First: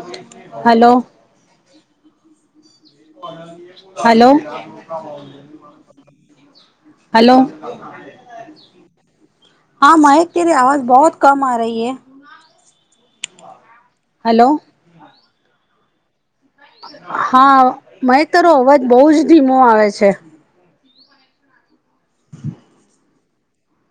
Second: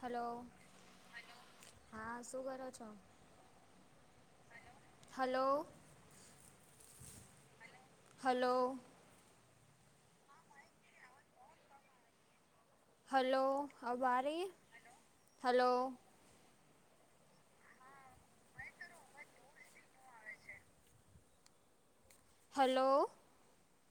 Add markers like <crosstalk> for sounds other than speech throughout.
Hello hello. હા શું કરો છો. હલો. Hello hello. હા મહેક તેરી આવાજ બહોત કમ આ રહી હૈ. હલો અબ આ રહી હલો હે હલો. હા મહેક તરો અવાજ બહુ જ ધીમો આવે છે. હલો.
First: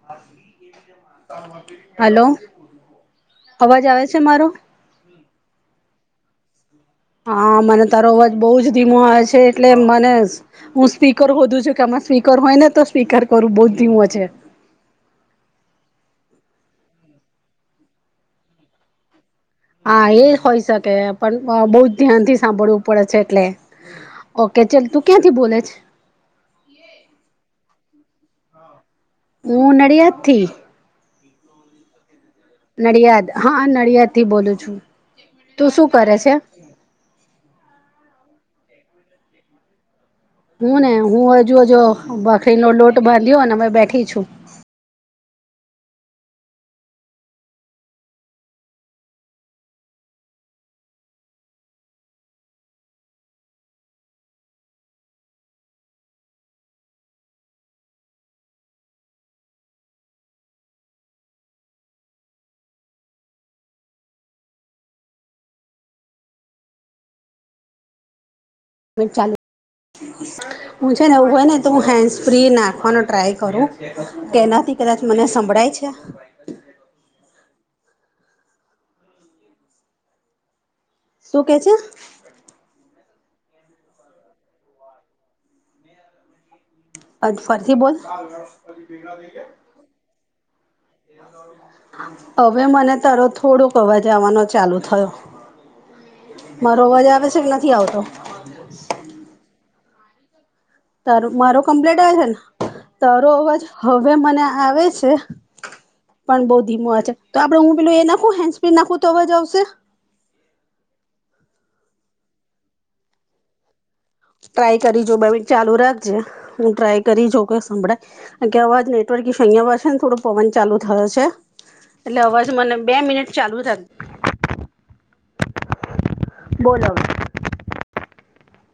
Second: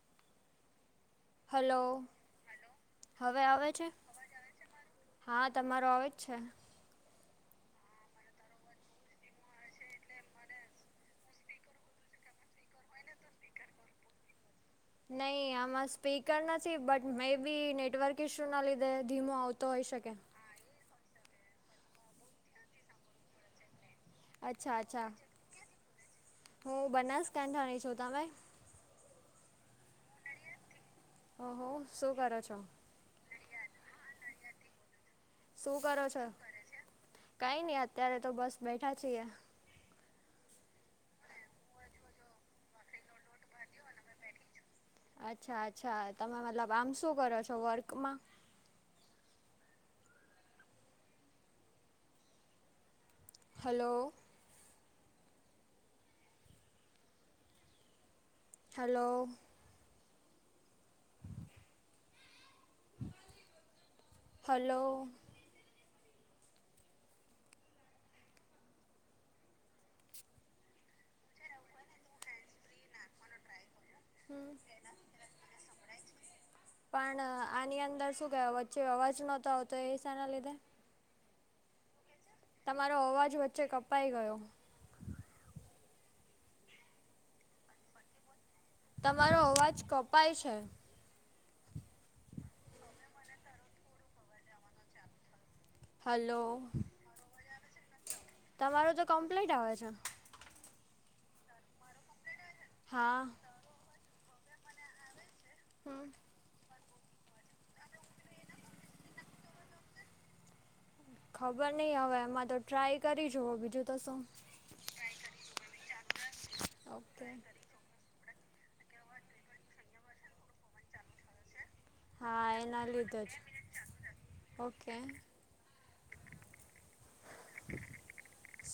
<inaudible> હલો હવે આવે છે. હા તમારો આવે જ છે. હા મને તારો અવાજ બહુ જ ધીમો આવે છે એટલે મને હું સ્પીકર હોધું છું કે આમાં સ્પીકર હોય ને તો સ્પીકર કરું બહુ ધીમો છે. નહી આમાં સ્પીકર નથી but maybe network issue ના લીધે ધીમો આવતો હોઈ હા શકે એ હોય શકે પણ આ બહું ધ્યાન થી સાંભળવું પડે છે એટલે. ઓકે અચ્છા ચલ તું અચ્છા ક્યાંથી બોલે છે હું બનાસકાંઠની છું તમે. હું નડિયાદથી. હ હો શું કરો છો. નડિયાદ હા નડિયાદ થી બોલું છું. તું શું કરો કરે છો છે કઈ નઈ અત્યારે તો બસ બેઠા છીએ. હું ને હું હજુ હજુ ભાખરીનો લોટ બાંધ્યો ને અમે બેઠી છું. અચ્છા અચ્છા તમે મતલબ આમ શું કરો છો વર્કમાં. હલો. હલો. <inaudible> હલો. હું ચાલો હું છે ને એવું હોય ને તો હું હેન્ડસ ફ્રી નાખવાનો ટ્રાય કરું. હમ કેનાથી કદાચ મને સંભળાય છે. પણ આની અંદર શું કેહેવાય વચ્ચે અવાજ નહતો આવતો એ સાના લીધે. શું કે છે. તમારો અવાજ વચ્ચે કપાઈ ગયો. આજ ફરથી બોલ. તમારો અવાજ કપાય છે. <inaudible> હવે મને તારો થોડુંક અવાજ આવવાનો ચાલુ થયો. હલો મારો અવાજ આવે છે કે નથી આવતો. તમારું તો કમ્પ્લીટ આવે છે. તારો મારો કમ્પ્લેટ આવે છે ને હા તારો અવાજ હવે મને આવે છે. હમ પણ બઉ ધીમો આ છે તો આપડે હું પેલું એ નાખું હેન્ડ સ્પન નાખું તો અવાજ આવશે. ખબર નહીં હવે એમાં તો ટ્રાય કરી જુઓ બીજું તો શું. ટ્રાય કરી જો બે મિનિટ ચાલુ રાખજે હું ટ્રાય ઓકે કરી જો કઈ સંભળાય. હાં કે અવાજ નેટવર્કિંગ <unintelligible> અહીંયા વા છે ને થોડો પવન ચાલુ થશે. એટલે હા અવાજ મને એના બે લીધે જ મિનિટ ચાલુ રાખ. ઓકે બોલ હવે.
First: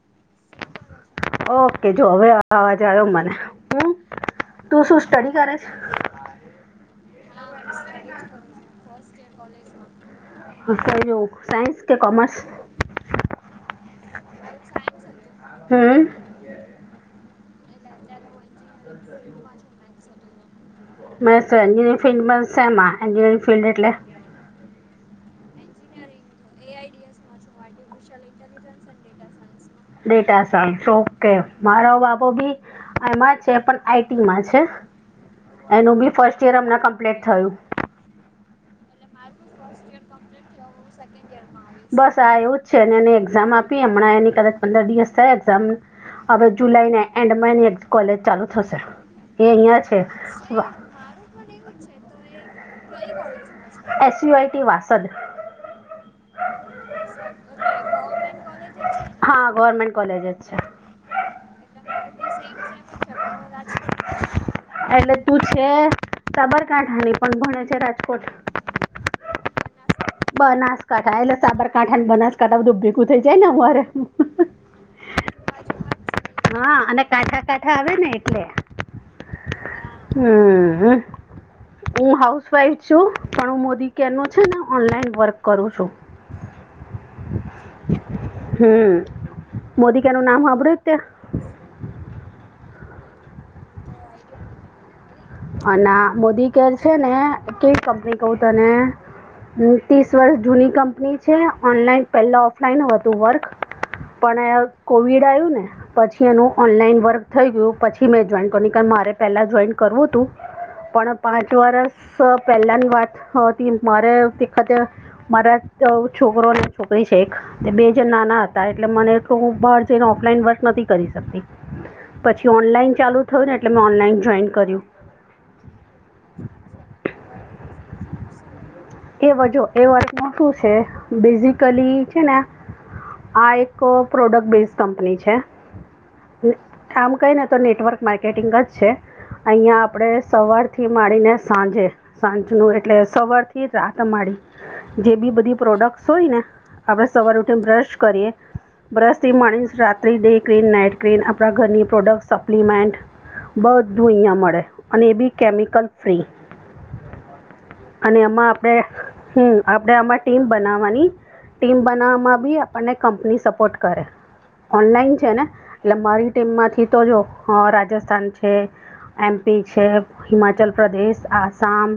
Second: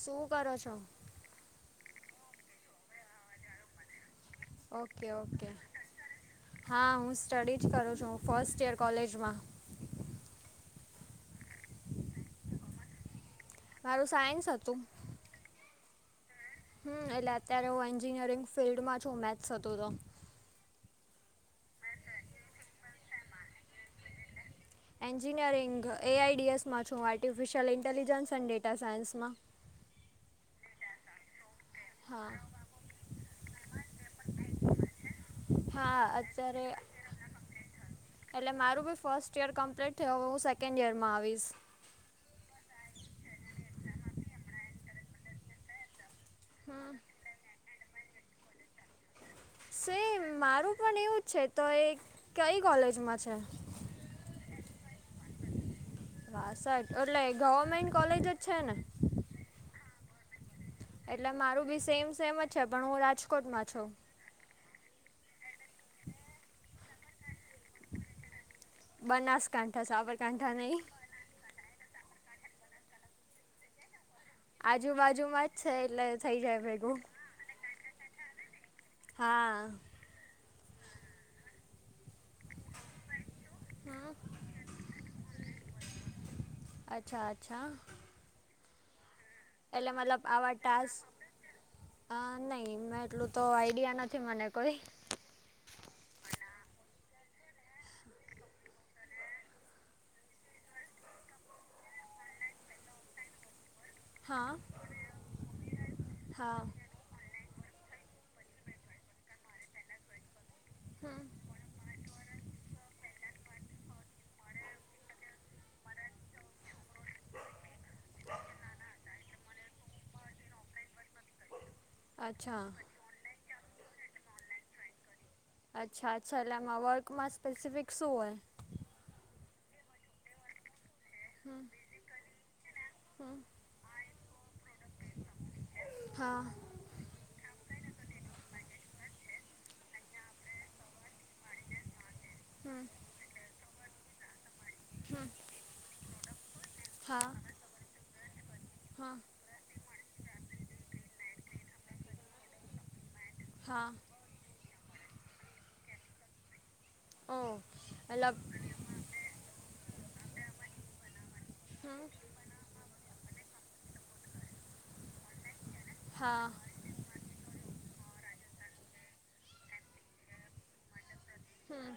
શું કરો છો. ઓકે જો હવે અવાજ આવ્યો મને હું તું શું ઓકે સ્ટડી ઓકે કરે હા હું સ્ટડી જ કરું છું ફર્સ્ટ યર કોલેજમાં. હ ક જો સાયન્સ કે કોમર્સ. મારું સાયન્સ હતું. હમ. હમ એટલે અત્યારે હું એન્જિનિયરિંગ ફિલ્ડમાં છું. મેથ્સ હતું તો. મે તો એજિનિયરિંગ ફિલ્ડ છે. સેમાં એન્જિનયરિંગ ફિલ્ડ એટલે એન્જિનિયરિંગ એઆઈડીએસમાં છું. આર્ટિફિશિયલ ઇન્ટેલિજન્સ એન્ડ ડેટા સાયન્સમાં. Data science okay. મારો હા બાબુ બી એમાં છે પણ આઈટીમાં છે. એનું હા બી ફર્સ્ટ યર અત્યારે અમના કમ્પ્લેટ થયું. એટલે મારું બી ફર્સ્ટ ઈયર કમ્પ્લીટ થયું. અવે હું સેકન્ડ ઈયર માં આવીશ. બસ આ એવું જ છે. અને એને એક્ઝામ આપી હમણાં એની કદાચ પંદર દિવસ થાય એક્ઝામ હવે હમ જુલાઈના એન્ડમાં એની કોલેજ ચાલુ થશે. એ અહિયાં છે. સેમ સેમ મારું પણ એવું છે. તો એ કઈ કોલે એસયુઆઈટી વાસદ વાસઠ એટલે ગવર્મેન્ટ કોલેજો જ છે ને? હા ગવર્મેન્ટ કોલેજ જ છે. એટલે મારું બી સેમ સેમ જ છે. પણ હું રાજકોટમાં છું. એટલે તું છે સાબરકાંઠાની પણ ભણે છે રાજકોટ. બનાસકાંઠા સાવર બનાસકાંઠા એટલે સાબરકાંઠાને બનાસકાંઠા બધું ભેગું થઈ જાય ને અમારે આજુબાજુ માં જ છે. એટલે થઇ જાય હા ભેગું. અને કાંઠા કાંઠા આવે ને એટલે હા. હમ હમ હું હાઉસવાઈફ છું. પણ હું મોદી હા. કેનો છે ને ઓનલાઈન વર્ક કરું છું. અચ્છા અચ્છા. હમ્મ. એટલે મતલબ આવા ટાસ્ક હ નઈ મે એટલું તો આઈડિયા નથી મને કોઈ અને મોદી કેર છે ને કેવી કંપની કવ તને ત્રીસ વર્ષ જૂની કંપની છે. ઓનલાઈન પહેલા ઓફલાઈન હતું વર્ક. હા પણ કોવિડ આવ્યું ને પછી હા એનું ઓનલાઈન વર્ક થઈ ગયું પછી મેં જોઈન કરું ન કારણ મારે પહેલાં જોઈન કરવું હતું પણ પાંચ વરસ પહેલાની વાત હતી. મારેખતે મારા છોકરો અને છોકરી છે. તે બે જ નાના હતા એટલે મને તો બહાર જઈને ઓફલાઈન વર્ક નથી કરી શકતી. અચ્છા પછી અચ્છા ઓનલાઈન ચાલુ થયું ને એટલે મેં ઓનલાઈન જોઈન કર્યું. અચ્છા અચ્છા. એટલે એમાં વર્કમાં સ્પેસિફિક શું હોય? એ વજો એ વર્કમાં શું છે. બેઝિકલી છે ને. આ એક પ્રોડક્ટ બેઝ કંપની છે. હા આમ કઈને તો નેટવર્ક માર્કેટિંગ જ છે અહીયાં આપણે સવારથી માળીને સાંજે સાંજ નું એટલે સવારથી એ રાત અમાડી જે બી બધી પ્રોડક્ટ્સ હોય ને આપડે હા સવારે ઉઠી બ્રશ કરીએ. હા બ્રશ થી માણીશ રા આપલી ડે ક્રીન, નાઈટ ક્રીન આપણા ઘરની પ્રોડક્ટ સપ્લિમેન્ટ હા બધું અહીંયા મળે. અને એ બી કેમિકલ ફ્રી ઓ અને મતલબ એમાં આપ હમ આપડે આમાં ટીમ બનાવવાની ટીમ બનાવવામાં બી અને કંપની સપોર્ટ કરે ઓનલાઈન છે ને એટલે મારી હા ટીમમાંથી તો જો હ રાજસ્થાન છે. એમપી છે. હિમાચલ પ્રદેશ, આસામ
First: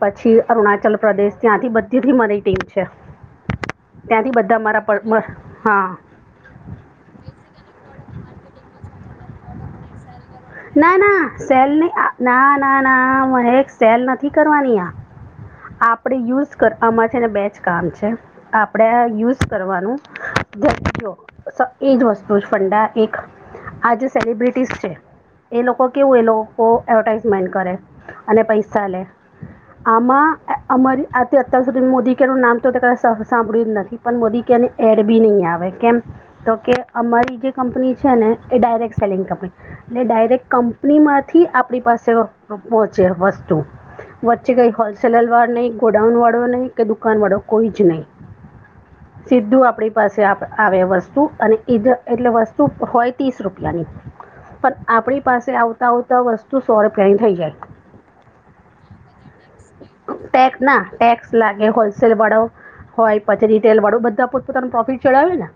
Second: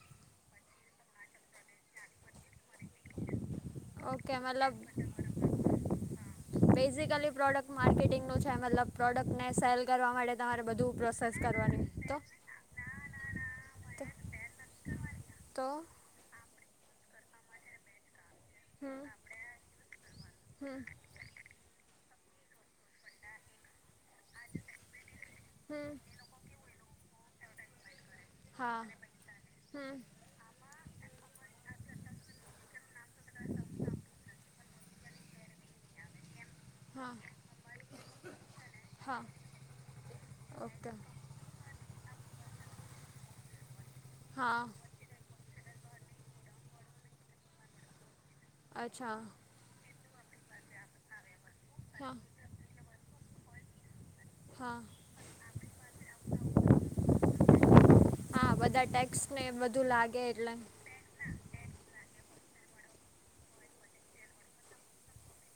પછી અરુણાચલ પ્રદેશ ત્યાંથી બધીથી મારી ટીમ છે. ઓકે ત્યાંથી બધા મતલબ મારા પર હા બેઝિકલી પ્રોડક્ટ માર્કેટિંગનું છે મતલબ પ્રોડક્ટને સેલ કરવા માટે તમારે ના બધું ના પ્રોસેસ સેલ ને, કરવાની તો ના, ના, ના મહેક સેલ નથી કરવાની આ. તો આપણેે યુઝ કર આમા છેને બે જ કામ છે. આપણે આ હમ યુઝ કરવાનું, જ હમ જો એજ વસ્તુ ફંડા એક આ જે સેલિબ્રિટીસ છે એલોકો હમ કેવું એ લોકો એવટાઈઝમેન્ટ કરે અને હા પૈસા લે. હમ આમાં આ અ અમારી આથે અત્યાર સુધીન મોદી કેરનું નામ તો કડાચ સા સાંભળ્યું જ નથી પણ મોદી કેર એડ બી નઈ આવે કેમ? તો કે હા અમારી જે કંપની છે ને એ ડાયરેક્ટ હા સેલિંગ કંપની ને ડાયરેક્ટ ઓકે કંપનીમાં માંથી આપણી પાસે પોહચે વસ્તુ, વચ્ચે હા કઈ હોલ સેલરવાળો નઈ, ગોડાઉનવાળો નહીં કે દુકાનવાળો કોઈ જ નઈ. અચ્છા. સીધું આપણી પાસે આપ આવે વસ્તુ અને ઈધ હા એટલે વસ્તુ હોય ત્રીસ રૂપિયાની. હા પણ આપણી પાસે આવતા આવતા વસ્તુ સો રૂપિયાની થઈ જાય. હા એ બધા ટેક્સ ને બધુ લાગે એટલે. ટેક ના ટેક્સ લાગે, હોલસેલ વાળો હોય પછી રીટેલ વાળું બધા પોત પોતાનું પ્રોફિટ ચડાવેે ને?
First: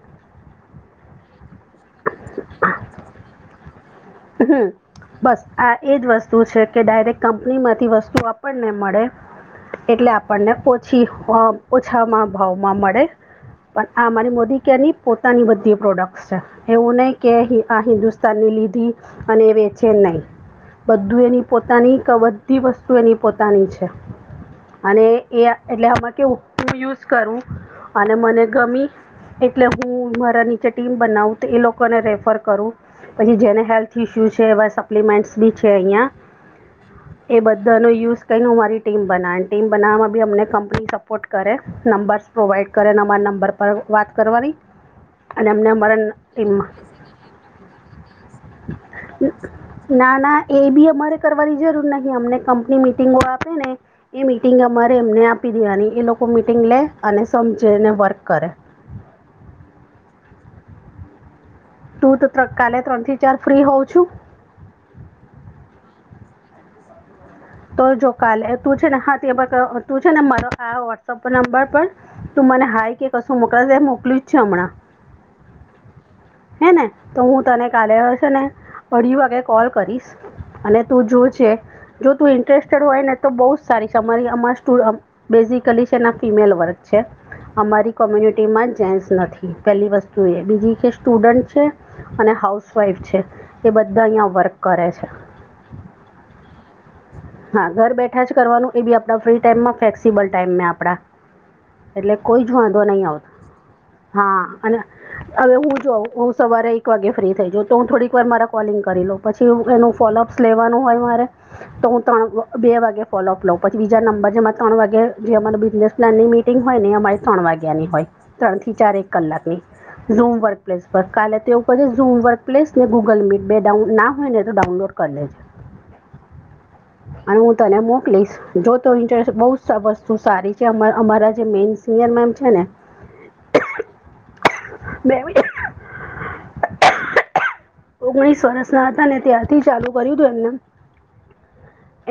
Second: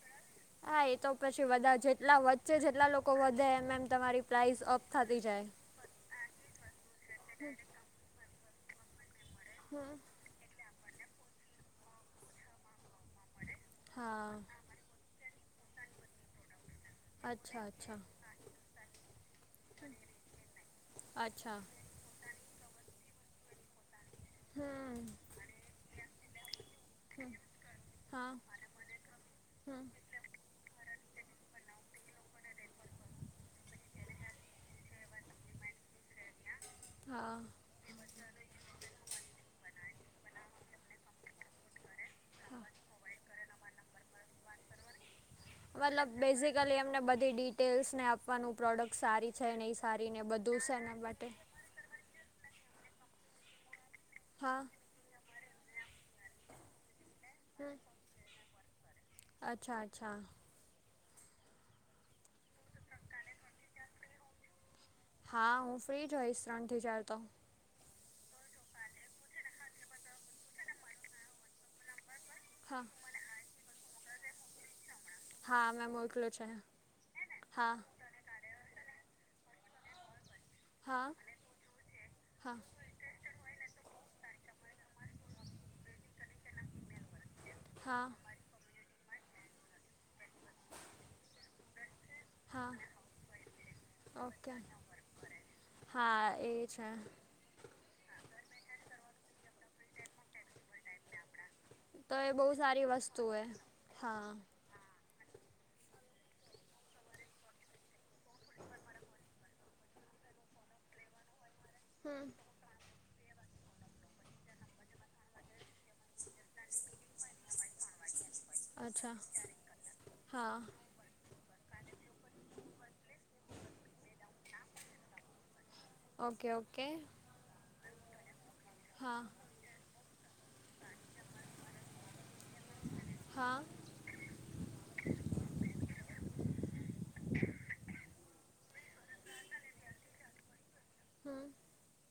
હા એ તો પછી વધા જેટલા વચ્ચે જેટલા વધે એમ એમ તમારી પ્રાઇસ હમ્મ, અપ થતી બસ જાય આ એજ વસ્ તું છે કે ડાયરેક્ટ કંપનીમાંથી વસ્તુ આપણને મળે, હમ એટલે આ પણને ઓછીહો ઓછામાં ભાવમાં મળે. પણ આ મારી મોદી હા કેર ની પોતાની બધી પ્રોડક્ટસ છે. એવું નહી કે હિ અચ્છા આ અચ્છા હિન્દુસ્તાનની લીધી અને એ વેચે નઈ. બધું એની અચ્છા પોતાની કવ બ ધી વસ્તુ એની પોતાની છે. હમ અને એ એટલે આમાં કે સુ યુઝ કરુ અને હા મને ગમી, એટલે હમ હું મારા ની ચે ટીમ બનાઉ તો એ લોકોને રેફર કરું. પહિ જેને હેલ્ થ ઇસુ છે એવા સપ્લિમેન્ટ્સ બી છે અહીયાં હા એ બ ધનો યુઝ કરીને હું મારી ટીમ બનાવી, ને ટીમ બનાવવામાં બી અમને કંપની સપોર્ટ કરે નંબર્સ પ્રોવાઈડ કરે ને અમારા નંબર પર વાત કરવાની અને અમને અમારા ટીમ ને બધી ડિટેલ્સ ને આપવાનું પ્રોડક્ટ સારી છે, નહી સારી ને બધું સેના માટે જો અમને કંપની મિટિંગો આપે ને એ મિટિંગ હા અમારે અમને આપી દેવાની, એ લોકો મિટિંગ લે અને સમજે હમ ને વર્ક કરે. અચ્છા અચ્છા. તું તો ત કાલે ત્રણ થી ચાર ફ્રી હોઉં છું? હા હું ફ્રી જ હોઈશ ત્રણ થી ચાર તો. તો જો કાલે તું છે ને હા તેં બ ક તું છે ને મારો આ વોટ્સઅપ નંબર પર તું મને હા હાય કે કશું મોકલ્યો મોકલુ જ છે હમણાં? હા મેં મોકલું. છે હે ને? તો હું તને હા કાલે છેને અઢી વાગે કોલ કરીશ. અને હા તું જો છે, જો તું હા ઇન્ટ્રસટેડ હોય ને તો બહુ જ સારી છે અમારી અમા સ્ટુ અબ બેઝિકલી છે ફિમેલ વર્ક છે. અમારી હા કોમ્યુનિટીમાં જેટ્સ નથી પેલી વસ્તુ એ, બીજી કે સ્ટુડન્ટ છે અને હા હાઉસવાઈફ છે, એ બધા અહિયાં ઓકે વર્ક કરે છે. હા, એ છે. હા ઘર બેઠા જ કરવાનું, એ બી આપણા ફ્રી ટાઈમમાં ફેક્સિબલ ટાઈમેં આપણા. એટલે તો એ કોઈ બહુ જ વાંધો સારી નહી વસ્તુ આવતો એ હા અને હવે હું. જો હું સવારે એક વાગે ફ્રી થઈ જઉં, તો હું થોડીક વાર મારા કોલિંગ કરી લઉ પછી એનું ફોલોઅપ સ લેવાનું હોય મારે. તો હું ત્રણ હમ બ બે વાગે ફોલોઅપ લઉં પછી બીજા નંબર જેમાં તણ વાગે જે અમારા બિજનેસ નાની મીટિંગ હોય નેં અમારે ત્રણ વાગ્યાની હોય. ત્રણથી ચાર એક અચ્છા કલાકની, ઝૂમ હા પર કાલે તેવું હું વર્ક પ્લેસ ને ગુગલ મીટ બે ડાઉન ના હોય ને તો ડાઉનલોડ કરી લેજે. <unintelligible> Okay okay. અને હું તને મોકલીશ જો તો હા ઇન્ટરેસ્ટ બહુ. વસ્તુ સારી છે અમારા જે મેન સિનિયર મેમ છે ને. હા. <unintelligible> <unintelligible> ઓગણીસ વર્ષ ના હતા ને ત્યાંરથી ચાલુ કર્યું તું એમને. હમ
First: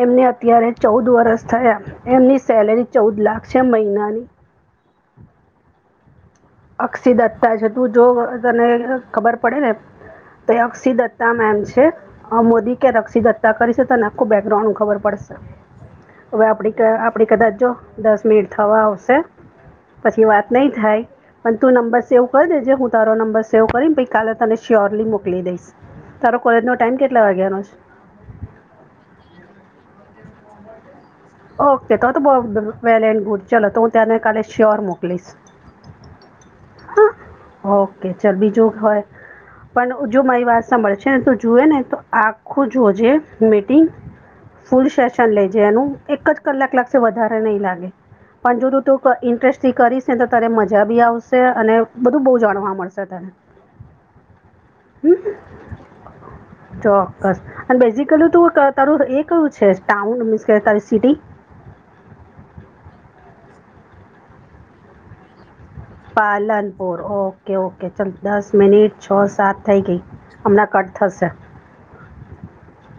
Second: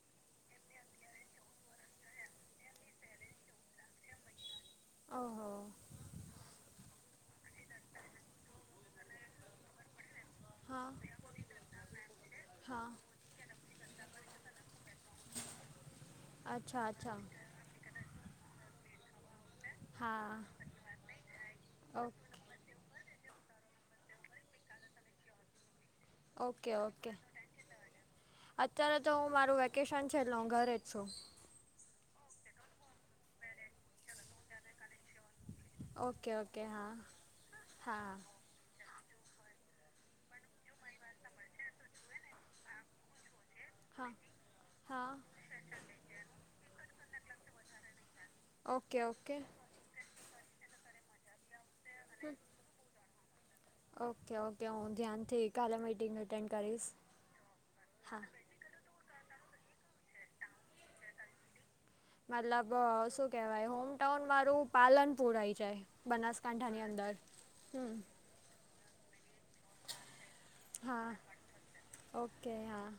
એમને અત્યારે ચૌદ વર્ષ થયા. એમની સેલરી ચૌદ લાખ છે મહિનાની. ઓહો. અક્ષી દત્તા છે તું જો તને ખબર પડે ને. તે હા અક્ષી દત્તા મેમ છે. મોદી હા ક રક્ષી દત્તા કરી છે તને આખું બેકગ્રાઉન્ડ ખબર પડશે. હવે અચ્છા આપડી અચ્છા આપડી કદાચ જો દસ મિનિટ થવા આવશે પછી હા વાત નહી થાય. પણ તું નંબર ઓ સેવ કરી દેજે હું તારો નંબર સેવ કરીને પહી કાલે તને શ્યોરલી મોકલી દઈશ. તારો ઓકે કોલેજનો ટાઈમ ઓકે કેટલા વાગ્યાનો છે અત્યારે તો હું મારું વેકેશન છે એટલે હું ઘરે જ છું. ઓકે તો તો બહ વેલ એન્ડ ગુડ ચલો તો હું તને કાલે શ્યોર મોકલીશ. ઓકે ઓકે હા હા ઓકે ચલ બીજું હોય. પણ જો મારી વાત સાંભળ છેને તુ જુએ ને તો આખું જોજે. મીટિંગ હા ફુલ હા સેશન લેજે એનુ. એક જ કલાક લાગશે વધારે નહીં લાગે પણ જો ઓકે તું ત ઓકે ઇન્ટરેસ્ટ. થી કરીશ ને તો તને મજા બી આવશે અને બધું બહુ જાણવા મળશે તને. ઓકે ઓકે હું ધ્યાનથી કાલે મીટિંગ એટેન્ડ કરીશ ચોક્કસ અને હા. બેઝિકલી તું ક- તારું એ કયું છે ટાઉન મીન્સ કે તારી સિટી. મતલબ શું કહેવાય હોમટાઉન મારું પાલનપુર આઈ જાય. બનાસકાંઠાની પાલનપુર અંદર ઓકે ઓકે હમ ચલ દસ મિનિટ છ સાત થઈ ગઈ. હમણાં કટ હા થશે ઓકે હા.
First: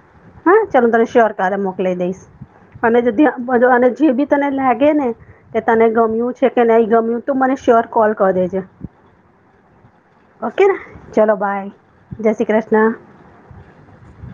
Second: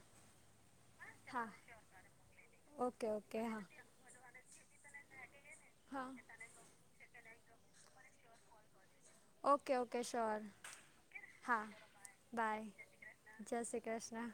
હા ચલ હું તને શ્યોર હા કાલે મોકલી દઈશ. અને ઓકે ઓકે હા અને જે બી તને લાગે ને કે તને હા ગમ્યું છે. છે કે નહીં ગમ્યું તો મને શ્યોર કોલ કર દેજે. ઓકે ઓકે શ્યોર ઓકે ના ચલો હા બાય જય શ્રી બાય કૃષ્ણ. જય શ્રી કૃષ્ણ.